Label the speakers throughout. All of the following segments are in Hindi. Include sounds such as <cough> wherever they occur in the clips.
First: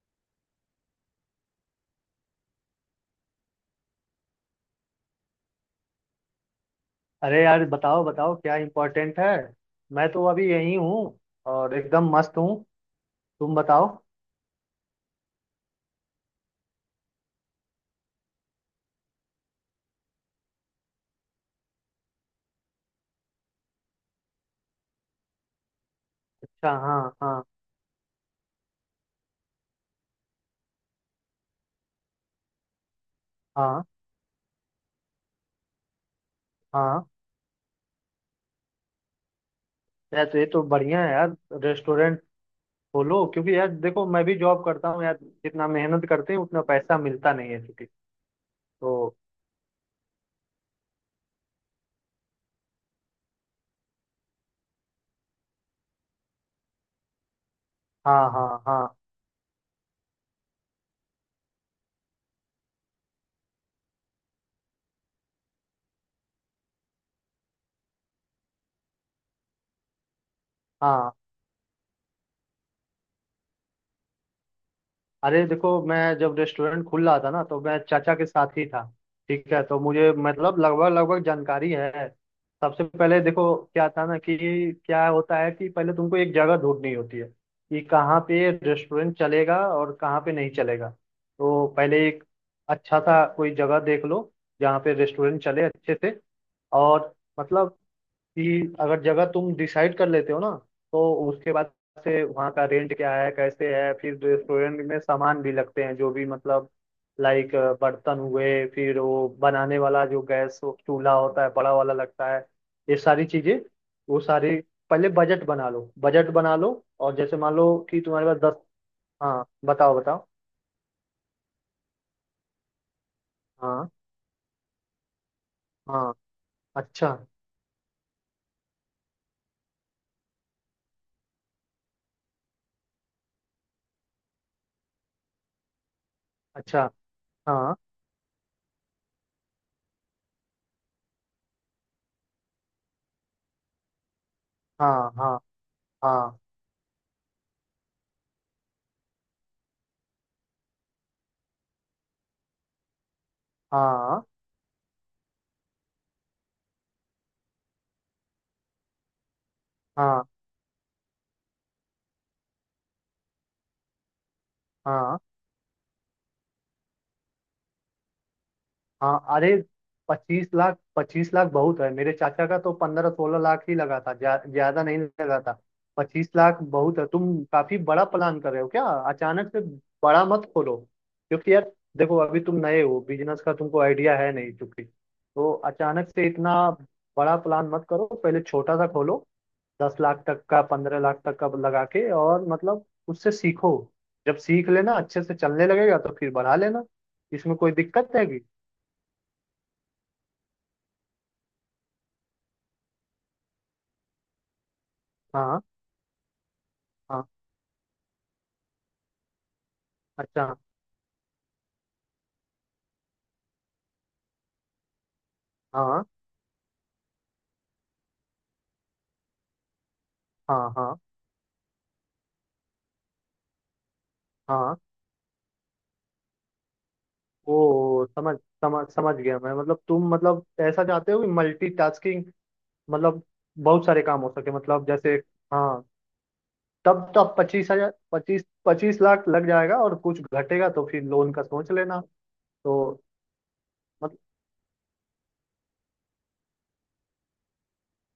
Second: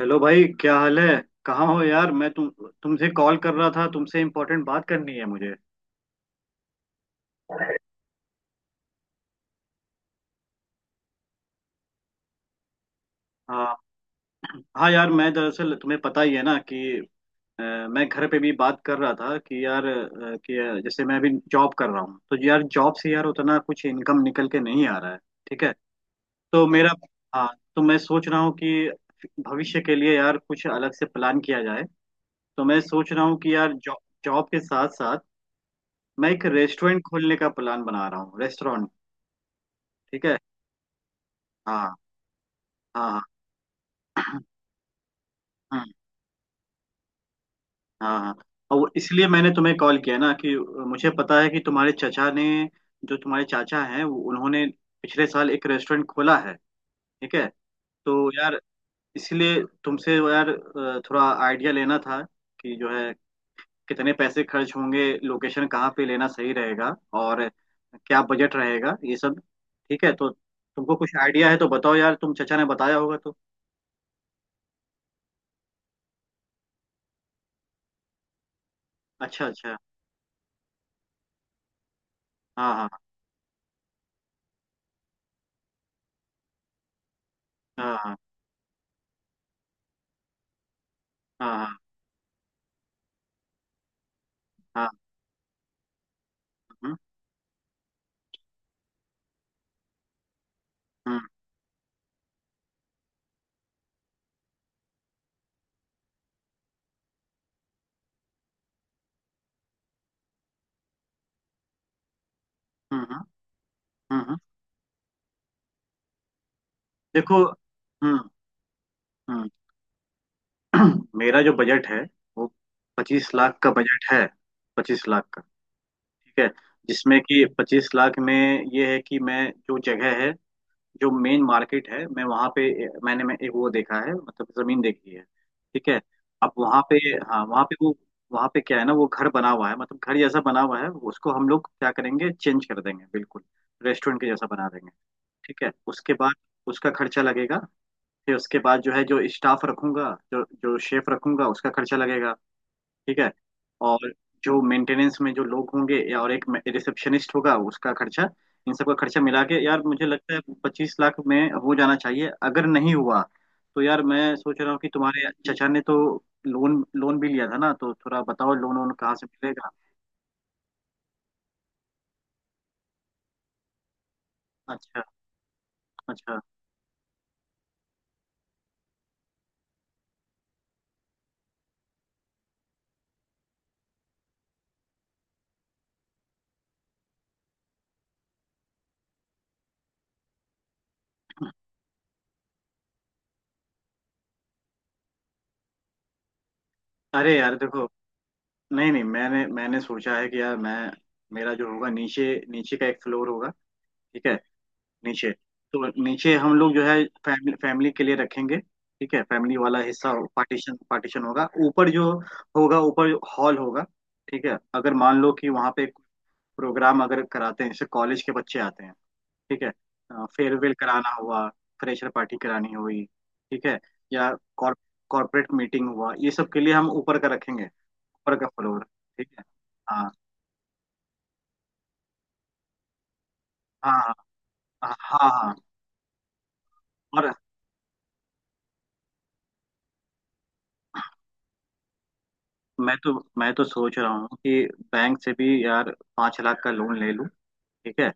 Speaker 1: हेलो भाई, क्या हाल है। कहाँ हो यार। मैं तुमसे कॉल कर रहा था, तुमसे इम्पोर्टेंट बात करनी है मुझे।
Speaker 2: अरे यार बताओ बताओ क्या इम्पोर्टेंट है। मैं तो अभी यही हूँ और एकदम मस्त हूँ। तुम
Speaker 1: हाँ।
Speaker 2: बताओ।
Speaker 1: हाँ यार, मैं दरअसल तुम्हें पता ही है ना कि अ, मैं घर पे भी बात कर रहा था कि यार जैसे मैं अभी जॉब कर रहा हूँ, तो यार जॉब से यार उतना कुछ इनकम निकल के नहीं आ रहा है। ठीक है। तो
Speaker 2: अच्छा
Speaker 1: मेरा,
Speaker 2: हाँ हाँ।
Speaker 1: हाँ। तो मैं सोच रहा हूँ कि भविष्य के लिए यार कुछ अलग से प्लान किया जाए। तो मैं सोच रहा हूँ कि यार
Speaker 2: हाँ
Speaker 1: जॉब जॉब के साथ साथ मैं एक रेस्टोरेंट
Speaker 2: हाँ
Speaker 1: खोलने का प्लान बना रहा हूँ। रेस्टोरेंट। ठीक
Speaker 2: यार, तो
Speaker 1: है।
Speaker 2: ये तो बढ़िया है यार।
Speaker 1: हाँ।
Speaker 2: रेस्टोरेंट
Speaker 1: हाँ।
Speaker 2: खोलो, क्योंकि यार देखो मैं भी
Speaker 1: हाँ।
Speaker 2: जॉब करता हूँ यार, जितना
Speaker 1: <clears throat> हाँ।
Speaker 2: मेहनत करते हैं उतना पैसा मिलता नहीं है क्योंकि।
Speaker 1: हाँ। हाँ। और वो
Speaker 2: तो
Speaker 1: इसलिए मैंने तुम्हें कॉल किया ना, कि मुझे पता है कि तुम्हारे चचा ने, जो तुम्हारे चाचा हैं, उन्होंने पिछले साल एक रेस्टोरेंट खोला है। ठीक है। तो
Speaker 2: हाँ हाँ
Speaker 1: यार,
Speaker 2: हाँ।
Speaker 1: इसलिए तुमसे यार थोड़ा आइडिया लेना था, कि जो है कितने पैसे खर्च होंगे, लोकेशन कहाँ पे लेना सही रहेगा और क्या बजट रहेगा, ये सब। ठीक है। तो तुमको
Speaker 2: हाँ
Speaker 1: कुछ आइडिया है तो बताओ यार, तुम चचा ने बताया होगा तो।
Speaker 2: अरे देखो, मैं जब रेस्टोरेंट खुल रहा था ना तो मैं चाचा के साथ ही था।
Speaker 1: अच्छा।
Speaker 2: ठीक है,
Speaker 1: अच्छा।
Speaker 2: तो मुझे मतलब लगभग लगभग जानकारी है।
Speaker 1: हाँ।
Speaker 2: सबसे
Speaker 1: हाँ।
Speaker 2: पहले देखो क्या था ना कि क्या होता है कि पहले तुमको एक जगह ढूंढनी होती है कि
Speaker 1: हाँ। हाँ।
Speaker 2: कहाँ पे रेस्टोरेंट चलेगा और कहाँ पे नहीं चलेगा।
Speaker 1: हाँ।
Speaker 2: तो
Speaker 1: हाँ।
Speaker 2: पहले एक अच्छा सा कोई जगह देख लो जहाँ
Speaker 1: हाँ।
Speaker 2: पे रेस्टोरेंट चले अच्छे से।
Speaker 1: हाँ।
Speaker 2: और मतलब कि अगर जगह तुम डिसाइड कर लेते हो ना, तो
Speaker 1: हम्म।
Speaker 2: उसके बाद से वहाँ का रेंट क्या है, कैसे है, फिर रेस्टोरेंट में सामान भी लगते हैं जो भी, मतलब लाइक बर्तन हुए, फिर वो बनाने वाला जो गैस चूल्हा होता है बड़ा वाला लगता है, ये
Speaker 1: हम्म।
Speaker 2: सारी चीजें वो
Speaker 1: हम्म।
Speaker 2: सारी। पहले बजट बना लो, बजट बना लो। और जैसे
Speaker 1: देखो।
Speaker 2: मान लो कि तुम्हारे
Speaker 1: हम्म।
Speaker 2: पास 10। हाँ
Speaker 1: हम्म।
Speaker 2: बताओ बताओ।
Speaker 1: <clears throat> मेरा जो बजट है वो 25 लाख का
Speaker 2: हाँ
Speaker 1: बजट है। 25 लाख का।
Speaker 2: हाँ।
Speaker 1: ठीक है।
Speaker 2: अच्छा
Speaker 1: जिसमें कि 25 लाख में ये है कि मैं जो जगह है, जो मेन मार्केट है, मैं वहाँ पे मैंने मैं एक वो देखा है, मतलब जमीन देखी है। ठीक है। अब वहाँ
Speaker 2: अच्छा।
Speaker 1: पे, हाँ वहाँ
Speaker 2: हाँ
Speaker 1: पे वो वहाँ पे क्या है ना, वो घर बना हुआ है, मतलब घर जैसा बना हुआ है। उसको हम लोग क्या करेंगे, चेंज कर देंगे बिल्कुल। रेस्टोरेंट के जैसा बना देंगे।
Speaker 2: हाँ हाँ
Speaker 1: ठीक है। उसके बाद
Speaker 2: हाँ
Speaker 1: उसका खर्चा लगेगा। फिर उसके बाद जो है, जो स्टाफ रखूंगा, जो जो शेफ रखूंगा, उसका खर्चा लगेगा। ठीक है। और
Speaker 2: हाँ
Speaker 1: जो मेंटेनेंस में जो लोग होंगे या और एक रिसेप्शनिस्ट होगा, उसका खर्चा, इन सब का खर्चा मिला के यार मुझे
Speaker 2: हाँ
Speaker 1: लगता है 25 लाख में हो जाना चाहिए। अगर नहीं हुआ तो यार मैं सोच रहा हूँ कि
Speaker 2: हाँ
Speaker 1: तुम्हारे चचा ने तो लोन लोन भी लिया था ना, तो थोड़ा बताओ लोन वोन कहाँ
Speaker 2: हाँ।
Speaker 1: से
Speaker 2: अरे
Speaker 1: मिलेगा।
Speaker 2: 25 लाख 25 लाख बहुत है। मेरे चाचा का तो 15-16 लाख ही लगा था, ज्यादा नहीं
Speaker 1: अच्छा।
Speaker 2: लगा था। पच्चीस
Speaker 1: अच्छा।
Speaker 2: लाख बहुत है। तुम काफी बड़ा प्लान कर रहे हो क्या अचानक से? बड़ा मत खोलो, क्योंकि यार देखो अभी तुम नए हो, बिजनेस का तुमको आइडिया है नहीं चूंकि। तो अचानक से इतना बड़ा प्लान मत करो, पहले छोटा सा खोलो। 10 लाख तक का, 15 लाख तक का लगा के, और मतलब उससे सीखो। जब सीख लेना, अच्छे से चलने लगेगा, तो फिर बढ़ा लेना।
Speaker 1: अरे यार
Speaker 2: इसमें कोई
Speaker 1: देखो,
Speaker 2: दिक्कत है कि।
Speaker 1: नहीं नहीं, मैंने मैंने सोचा है कि यार मैं मेरा जो होगा, नीचे नीचे का एक फ्लोर होगा। ठीक है। नीचे।
Speaker 2: हाँ
Speaker 1: तो नीचे हम लोग जो है
Speaker 2: हाँ
Speaker 1: फैमिली फैमिली के लिए रखेंगे। ठीक है। फैमिली वाला हिस्सा
Speaker 2: अच्छा।
Speaker 1: पार्टीशन पार्टीशन होगा। ऊपर जो होगा ऊपर, हॉल होगा। ठीक है। अगर मान लो कि वहाँ पे
Speaker 2: हाँ
Speaker 1: प्रोग्राम अगर कराते हैं, जैसे कॉलेज के बच्चे आते हैं, ठीक है,
Speaker 2: हाँ
Speaker 1: फेयरवेल
Speaker 2: हाँ
Speaker 1: कराना हुआ, फ्रेशर पार्टी करानी हुई, ठीक है, या
Speaker 2: हाँ।
Speaker 1: कॉर्पोरेट मीटिंग हुआ, ये सब के लिए हम ऊपर का रखेंगे,
Speaker 2: वो
Speaker 1: ऊपर
Speaker 2: समझ
Speaker 1: का फ्लोर।
Speaker 2: समझ समझ
Speaker 1: ठीक
Speaker 2: गया
Speaker 1: है।
Speaker 2: मैं, मतलब तुम
Speaker 1: हाँ।
Speaker 2: मतलब ऐसा चाहते हो कि मल्टीटास्किंग, मतलब बहुत
Speaker 1: हाँ।
Speaker 2: सारे काम हो सके, मतलब
Speaker 1: हाँ।
Speaker 2: जैसे।
Speaker 1: हाँ। हाँ। हाँ।
Speaker 2: हाँ। तब
Speaker 1: और
Speaker 2: तब पच्चीस हजार पच्चीस 25 लाख लग जाएगा, और कुछ घटेगा तो फिर लोन का सोच लेना। तो
Speaker 1: मैं तो मैं तो सोच रहा
Speaker 2: मतलब।
Speaker 1: हूँ कि बैंक से भी यार 5 लाख का लोन ले लूँ। ठीक है।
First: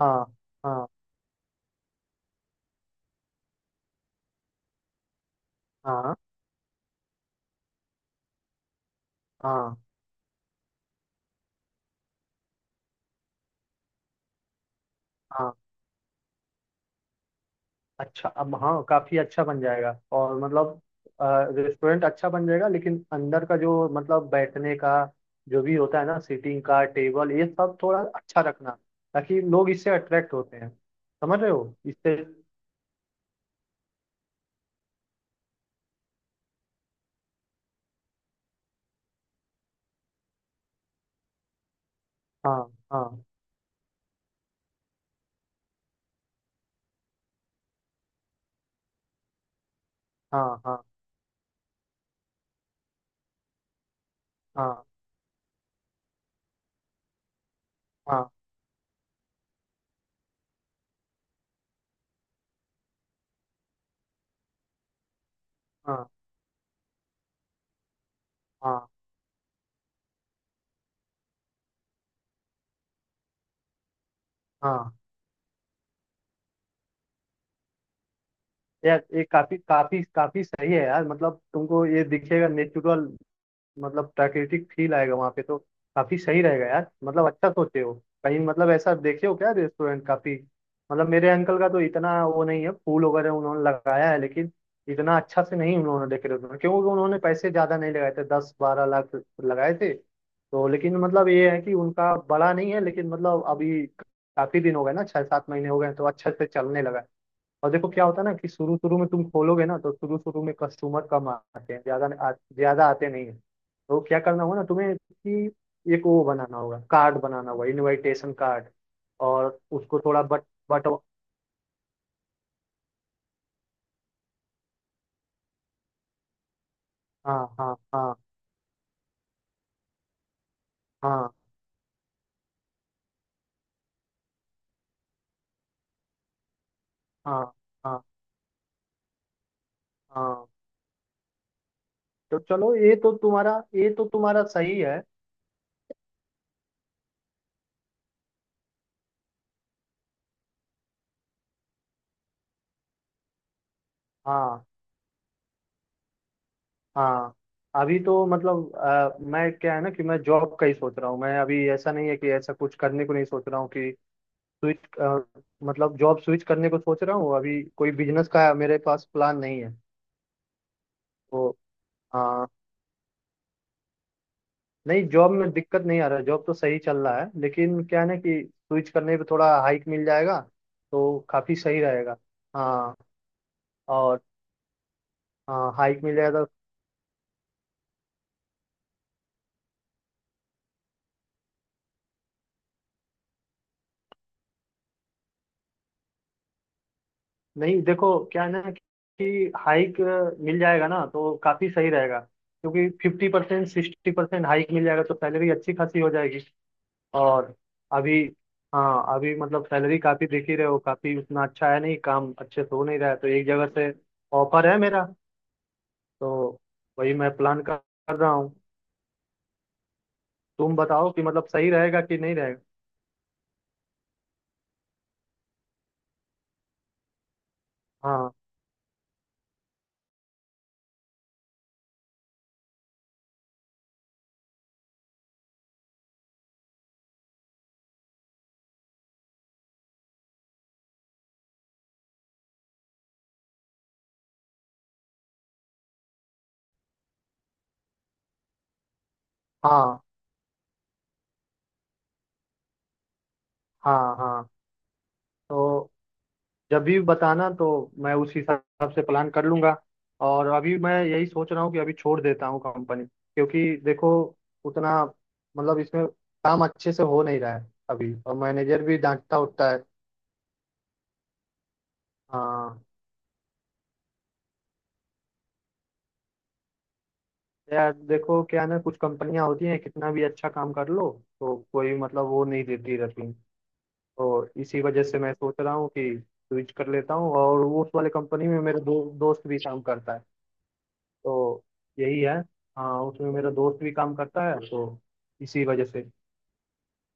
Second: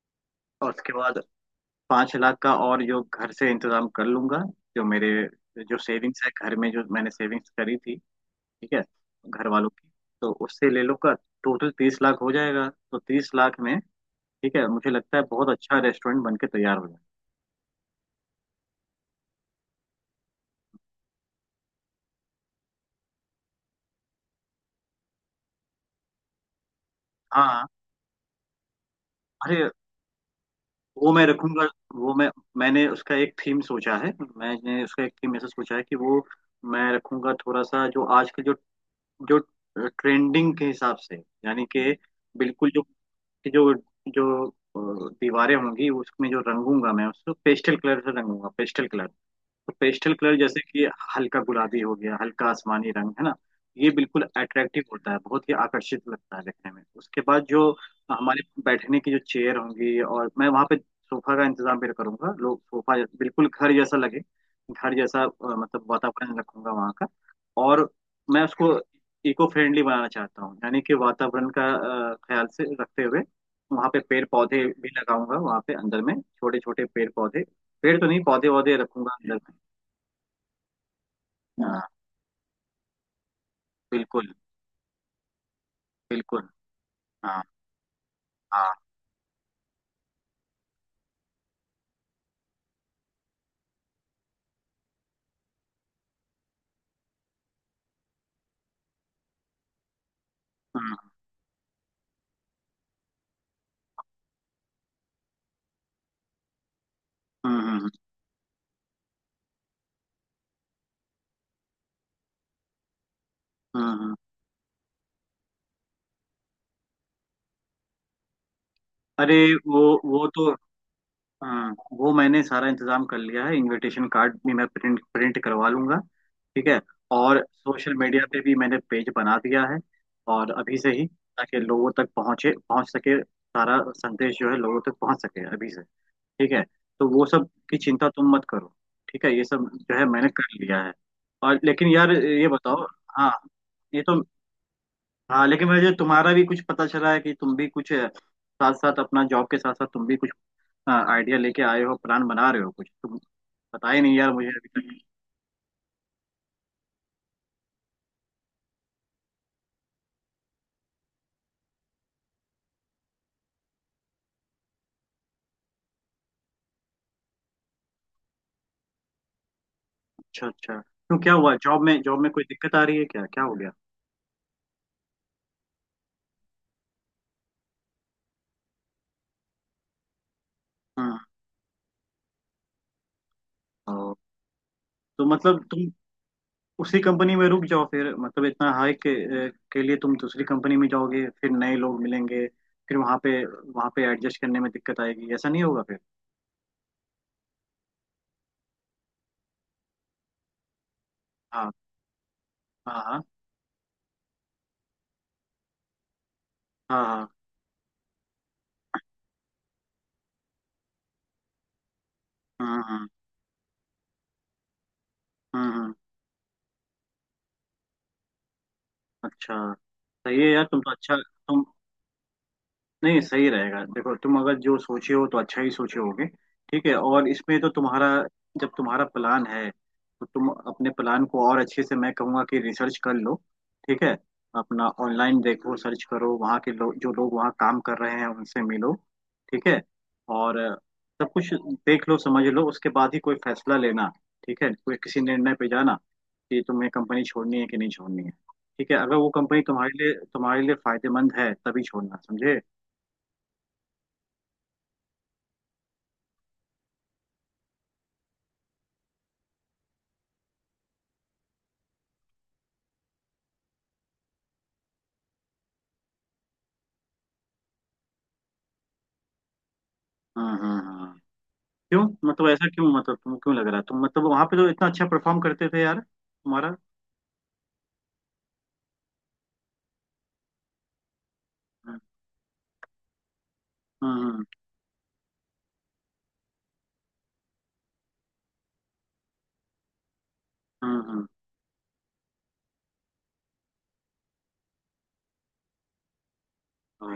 Speaker 2: हाँ
Speaker 1: और
Speaker 2: हाँ
Speaker 1: उसके बाद 5 लाख का और जो घर से इंतजाम कर लूंगा, जो मेरे जो
Speaker 2: हाँ
Speaker 1: सेविंग्स है घर में, जो मैंने सेविंग्स करी थी। ठीक है। घर वालों
Speaker 2: हाँ
Speaker 1: की, तो उससे ले लूंगा। टोटल 30 लाख हो जाएगा। तो 30 लाख में ठीक है, मुझे लगता है बहुत
Speaker 2: हाँ।
Speaker 1: अच्छा रेस्टोरेंट बन के तैयार हो जाएगा।
Speaker 2: अच्छा अब। हाँ काफी अच्छा बन जाएगा, और मतलब रेस्टोरेंट अच्छा बन जाएगा, लेकिन अंदर का जो मतलब बैठने का जो भी होता है ना, सीटिंग का टेबल, ये
Speaker 1: हाँ।
Speaker 2: सब थोड़ा अच्छा रखना, ताकि
Speaker 1: अरे
Speaker 2: लोग इससे अट्रैक्ट होते हैं।
Speaker 1: वो मैं
Speaker 2: समझ रहे
Speaker 1: रखूंगा।
Speaker 2: हो
Speaker 1: वो
Speaker 2: इससे।
Speaker 1: मैं मैंने उसका एक थीम सोचा है मैंने उसका एक थीम ऐसा सोचा है कि वो मैं रखूंगा थोड़ा सा, जो आज के जो जो ट्रेंडिंग के हिसाब से, यानी कि
Speaker 2: हाँ
Speaker 1: बिल्कुल जो
Speaker 2: हाँ
Speaker 1: जो जो अ, दीवारें होंगी, उसमें जो रंगूंगा मैं उसको पेस्टल कलर से रंगूंगा। पेस्टल कलर, तो पेस्टल कलर जैसे
Speaker 2: हाँ हाँ
Speaker 1: कि हल्का गुलाबी हो गया, हल्का आसमानी रंग, है ना। ये बिल्कुल अट्रैक्टिव
Speaker 2: हाँ
Speaker 1: होता है, बहुत ही आकर्षित लगता है देखने में। उसके बाद जो
Speaker 2: हाँ
Speaker 1: हमारे बैठने की जो चेयर होंगी, और मैं वहाँ पे सोफा का इंतजाम भी करूंगा, लोग सोफा बिल्कुल घर जैसा लगे, घर जैसा, मतलब
Speaker 2: हाँ
Speaker 1: वातावरण रखूंगा वहाँ का। और मैं उसको
Speaker 2: हाँ
Speaker 1: इको फ्रेंडली बनाना चाहता हूँ, यानी कि वातावरण का ख्याल से रखते हुए वहाँ पे पेड़ पौधे भी
Speaker 2: हाँ
Speaker 1: लगाऊंगा, वहाँ पे अंदर में छोटे छोटे पेड़ पौधे, पेड़ तो नहीं पौधे वौधे
Speaker 2: यार,
Speaker 1: रखूंगा
Speaker 2: ये
Speaker 1: अंदर
Speaker 2: काफी
Speaker 1: में।
Speaker 2: काफी काफी सही है यार, मतलब तुमको
Speaker 1: हाँ।
Speaker 2: ये दिखेगा नेचुरल, मतलब
Speaker 1: बिल्कुल।
Speaker 2: प्राकृतिक फील आएगा वहां पे, तो काफी सही
Speaker 1: बिल्कुल।
Speaker 2: रहेगा यार, मतलब
Speaker 1: हाँ।
Speaker 2: अच्छा सोचे हो। कहीं मतलब
Speaker 1: हाँ।
Speaker 2: ऐसा देखे हो क्या रेस्टोरेंट काफी? मतलब मेरे अंकल का तो इतना वो नहीं है, फूल वगैरह उन्होंने लगाया है, लेकिन इतना अच्छा से नहीं उन्होंने डेकोरेट, क्योंकि उन्होंने पैसे ज्यादा नहीं लगाए थे, 10-12 लाख लगाए थे तो। लेकिन
Speaker 1: हम्म।
Speaker 2: मतलब ये है कि उनका बड़ा नहीं है, लेकिन मतलब अभी काफी दिन हो गए ना, 6-7 महीने हो गए हैं, तो अच्छे से चलने लगा है।
Speaker 1: हम्म।
Speaker 2: और देखो
Speaker 1: हम्म।
Speaker 2: क्या होता है ना कि शुरू शुरू में तुम खोलोगे ना, तो शुरू शुरू में कस्टमर कम आते हैं, ज्यादा आते नहीं है।
Speaker 1: हम्म।
Speaker 2: तो
Speaker 1: हम्म। हम्म।
Speaker 2: क्या करना होगा ना तुम्हें कि एक वो बनाना होगा, कार्ड बनाना होगा, इनविटेशन कार्ड,
Speaker 1: अरे,
Speaker 2: और
Speaker 1: वो
Speaker 2: उसको थोड़ा
Speaker 1: वो
Speaker 2: बट
Speaker 1: तो,
Speaker 2: बट
Speaker 1: हाँ, वो मैंने सारा इंतजाम कर लिया है। इनविटेशन कार्ड भी मैं प्रिंट प्रिंट करवा लूंगा। ठीक है।
Speaker 2: हाँ
Speaker 1: और
Speaker 2: हाँ
Speaker 1: सोशल
Speaker 2: हाँ
Speaker 1: मीडिया पे भी मैंने पेज बना दिया है, और अभी से ही,
Speaker 2: हाँ
Speaker 1: ताकि लोगों तक पहुंच सके, सारा संदेश जो है लोगों तक पहुंच सके अभी से। ठीक है। तो वो
Speaker 2: हाँ
Speaker 1: सब की
Speaker 2: हाँ
Speaker 1: चिंता तुम मत करो। ठीक है, ये सब जो है मैंने
Speaker 2: हाँ।
Speaker 1: कर लिया है। और लेकिन यार,
Speaker 2: तो
Speaker 1: ये
Speaker 2: चलो,
Speaker 1: बताओ, हाँ
Speaker 2: ये
Speaker 1: ये
Speaker 2: तो
Speaker 1: तो,
Speaker 2: तुम्हारा सही है।
Speaker 1: हाँ लेकिन मुझे तुम्हारा भी कुछ पता चला है कि तुम भी कुछ साथ साथ अपना जॉब के साथ साथ, तुम भी कुछ आइडिया लेके आए हो, प्लान बना रहे हो कुछ तुम। पता ही नहीं यार मुझे
Speaker 2: हाँ
Speaker 1: अभी तक।
Speaker 2: हाँ। अभी तो मतलब मैं क्या है ना कि मैं जॉब का ही सोच रहा हूँ। मैं अभी ऐसा नहीं है कि ऐसा कुछ करने को नहीं सोच रहा हूँ कि स्विच अ, मतलब जॉब स्विच करने को सोच रहा हूँ। अभी कोई बिजनेस का मेरे पास प्लान नहीं है।
Speaker 1: अच्छा। अच्छा। क्यों, क्या
Speaker 2: तो
Speaker 1: हुआ, जॉब में
Speaker 2: अ,
Speaker 1: जॉब में कोई दिक्कत आ रही है, क्या क्या हो गया।
Speaker 2: नहीं, जॉब में दिक्कत नहीं आ रहा, जॉब तो सही चल रहा है, लेकिन क्या है ना कि स्विच करने पे थोड़ा हाइक मिल जाएगा,
Speaker 1: हम्म।
Speaker 2: तो काफी सही रहेगा। हाँ
Speaker 1: ओ,
Speaker 2: और
Speaker 1: तो मतलब तुम
Speaker 2: हाइक मिल जाएगा तो।
Speaker 1: उसी कंपनी में रुक जाओ फिर, मतलब इतना हाई के लिए तुम दूसरी कंपनी में जाओगे, फिर नए लोग मिलेंगे, फिर वहाँ पे एडजस्ट करने में दिक्कत आएगी, ऐसा नहीं होगा फिर।
Speaker 2: नहीं देखो क्या है ना कि हाइक मिल जाएगा ना, तो काफी
Speaker 1: हाँ।
Speaker 2: सही रहेगा, क्योंकि
Speaker 1: हाँ। हाँ।
Speaker 2: 50% 60% हाइक मिल जाएगा, तो सैलरी अच्छी खासी हो जाएगी।
Speaker 1: हाँ। हाँ।
Speaker 2: और अभी। हाँ अभी मतलब सैलरी काफ़ी देख ही रहे हो, काफ़ी उतना अच्छा है नहीं, काम अच्छे से हो नहीं
Speaker 1: हम्म।
Speaker 2: रहा है, तो एक जगह से ऑफर है मेरा।
Speaker 1: हम्म।
Speaker 2: तो वही मैं प्लान कर कर रहा हूँ।
Speaker 1: अच्छा सही है यार,
Speaker 2: तुम
Speaker 1: तुम तो
Speaker 2: बताओ
Speaker 1: अच्छा
Speaker 2: कि मतलब
Speaker 1: तुम,
Speaker 2: सही रहेगा कि नहीं रहेगा।
Speaker 1: नहीं सही रहेगा। देखो तुम अगर जो सोचे हो तो अच्छा ही सोचे होगे। ठीक है। और इसमें तो तुम्हारा,
Speaker 2: हाँ
Speaker 1: जब तुम्हारा प्लान है तो तुम अपने प्लान को और अच्छे से, मैं कहूँगा कि रिसर्च कर लो। ठीक है। अपना ऑनलाइन देखो, सर्च करो, वहाँ के लोग, जो लोग वहाँ काम कर रहे हैं उनसे मिलो। ठीक है। और सब कुछ देख लो, समझ लो, उसके बाद ही कोई फैसला लेना। ठीक है, कोई किसी निर्णय पे जाना कि तुम्हें कंपनी छोड़नी है कि नहीं छोड़नी है। ठीक है। अगर वो कंपनी तुम्हारे
Speaker 2: हाँ
Speaker 1: लिए तुम्हारे लिए फायदेमंद है तभी छोड़ना, समझे।
Speaker 2: हाँ हाँ। तो जब भी बताना, तो मैं उस हिसाब से प्लान कर लूँगा। और अभी मैं यही सोच रहा हूँ कि अभी छोड़ देता हूँ कंपनी, क्योंकि देखो उतना मतलब इसमें काम अच्छे से हो नहीं रहा है अभी, और मैनेजर भी डांटता उठता है।
Speaker 1: हाँ। हाँ। हाँ। हाँ। क्यों, मतलब ऐसा
Speaker 2: हाँ
Speaker 1: क्यों, मतलब तुम क्यों लग रहा तुम मतलब वहां पे तो इतना अच्छा परफॉर्म करते थे यार, तुम्हारा।
Speaker 2: यार देखो क्या है ना, कुछ कंपनियां होती हैं, कितना भी अच्छा काम कर लो तो कोई
Speaker 1: हम्म।
Speaker 2: मतलब वो नहीं देती रहती।
Speaker 1: हम्म।
Speaker 2: तो इसी वजह से मैं सोच रहा हूँ कि स्विच कर लेता हूँ, और वो उस वाले कंपनी में मेरे दोस्त भी काम करता है।
Speaker 1: हम्म। हम्म।
Speaker 2: तो यही है। हाँ उसमें मेरा दोस्त भी काम करता है, तो इसी वजह से।
Speaker 1: ओ,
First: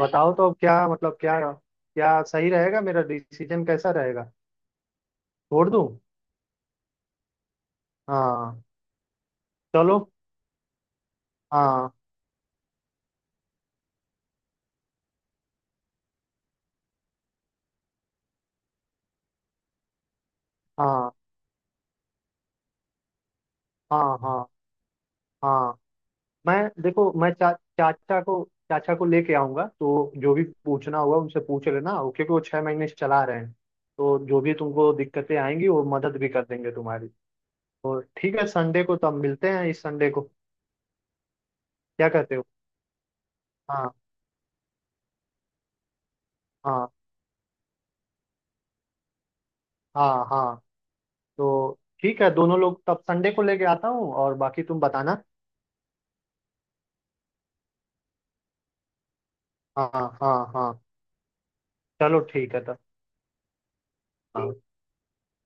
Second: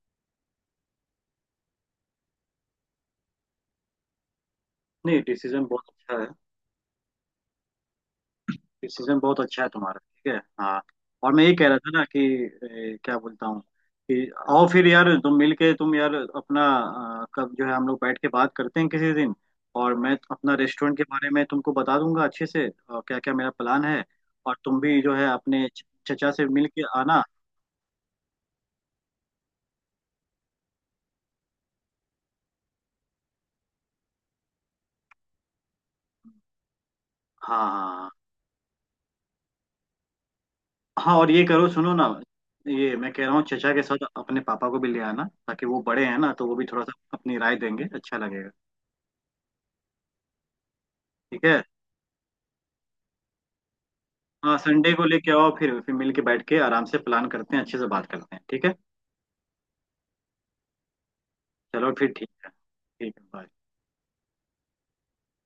Speaker 2: बताओ तो अब क्या, मतलब क्या क्या सही रहेगा, मेरा डिसीजन कैसा रहेगा,
Speaker 1: नहीं डिसीजन
Speaker 2: छोड़
Speaker 1: बहुत
Speaker 2: दूँ?
Speaker 1: अच्छा है,
Speaker 2: हाँ
Speaker 1: डिसीजन बहुत अच्छा है
Speaker 2: चलो।
Speaker 1: तुम्हारा। ठीक है। हाँ। और मैं ये कह रहा
Speaker 2: हाँ
Speaker 1: था ना कि ए, क्या बोलता हूँ, कि आओ फिर यार तुम मिल के, तुम यार अपना कब जो है हम लोग बैठ के बात करते हैं किसी दिन, और मैं अपना रेस्टोरेंट के
Speaker 2: हाँ
Speaker 1: बारे में तुमको बता दूंगा अच्छे से और क्या क्या मेरा प्लान है।
Speaker 2: हाँ हाँ
Speaker 1: और तुम भी जो है अपने
Speaker 2: हाँ।
Speaker 1: चचा से
Speaker 2: मैं
Speaker 1: मिल के
Speaker 2: देखो,
Speaker 1: आना।
Speaker 2: मैं चाचा को लेके आऊंगा, तो जो भी पूछना होगा उनसे पूछ लेना, क्योंकि वो 6 महीने से चला रहे हैं। तो जो भी तुमको दिक्कतें आएंगी वो मदद भी कर देंगे तुम्हारी।
Speaker 1: हाँ। हाँ।
Speaker 2: तो
Speaker 1: हाँ।
Speaker 2: ठीक है, संडे को तब मिलते हैं, इस संडे को।
Speaker 1: हाँ और ये करो सुनो ना,
Speaker 2: क्या कहते हो?
Speaker 1: ये मैं कह रहा हूँ चचा के
Speaker 2: हाँ
Speaker 1: साथ अपने पापा को भी ले आना ताकि वो बड़े हैं ना, तो वो भी थोड़ा
Speaker 2: हाँ
Speaker 1: सा अपनी राय देंगे, अच्छा लगेगा।
Speaker 2: हाँ हाँ।
Speaker 1: ठीक है।
Speaker 2: तो ठीक है, दोनों लोग तब संडे को लेके आता हूँ, और
Speaker 1: हाँ
Speaker 2: बाकी तुम
Speaker 1: संडे को
Speaker 2: बताना।
Speaker 1: लेके आओ, फिर मिल के बैठ के आराम से प्लान करते हैं, अच्छे से बात करते हैं। ठीक है।
Speaker 2: हाँ हाँ हाँ।
Speaker 1: चलो फिर,
Speaker 2: चलो
Speaker 1: ठीक है,
Speaker 2: ठीक है तब।
Speaker 1: ठीक है bye।
Speaker 2: हाँ।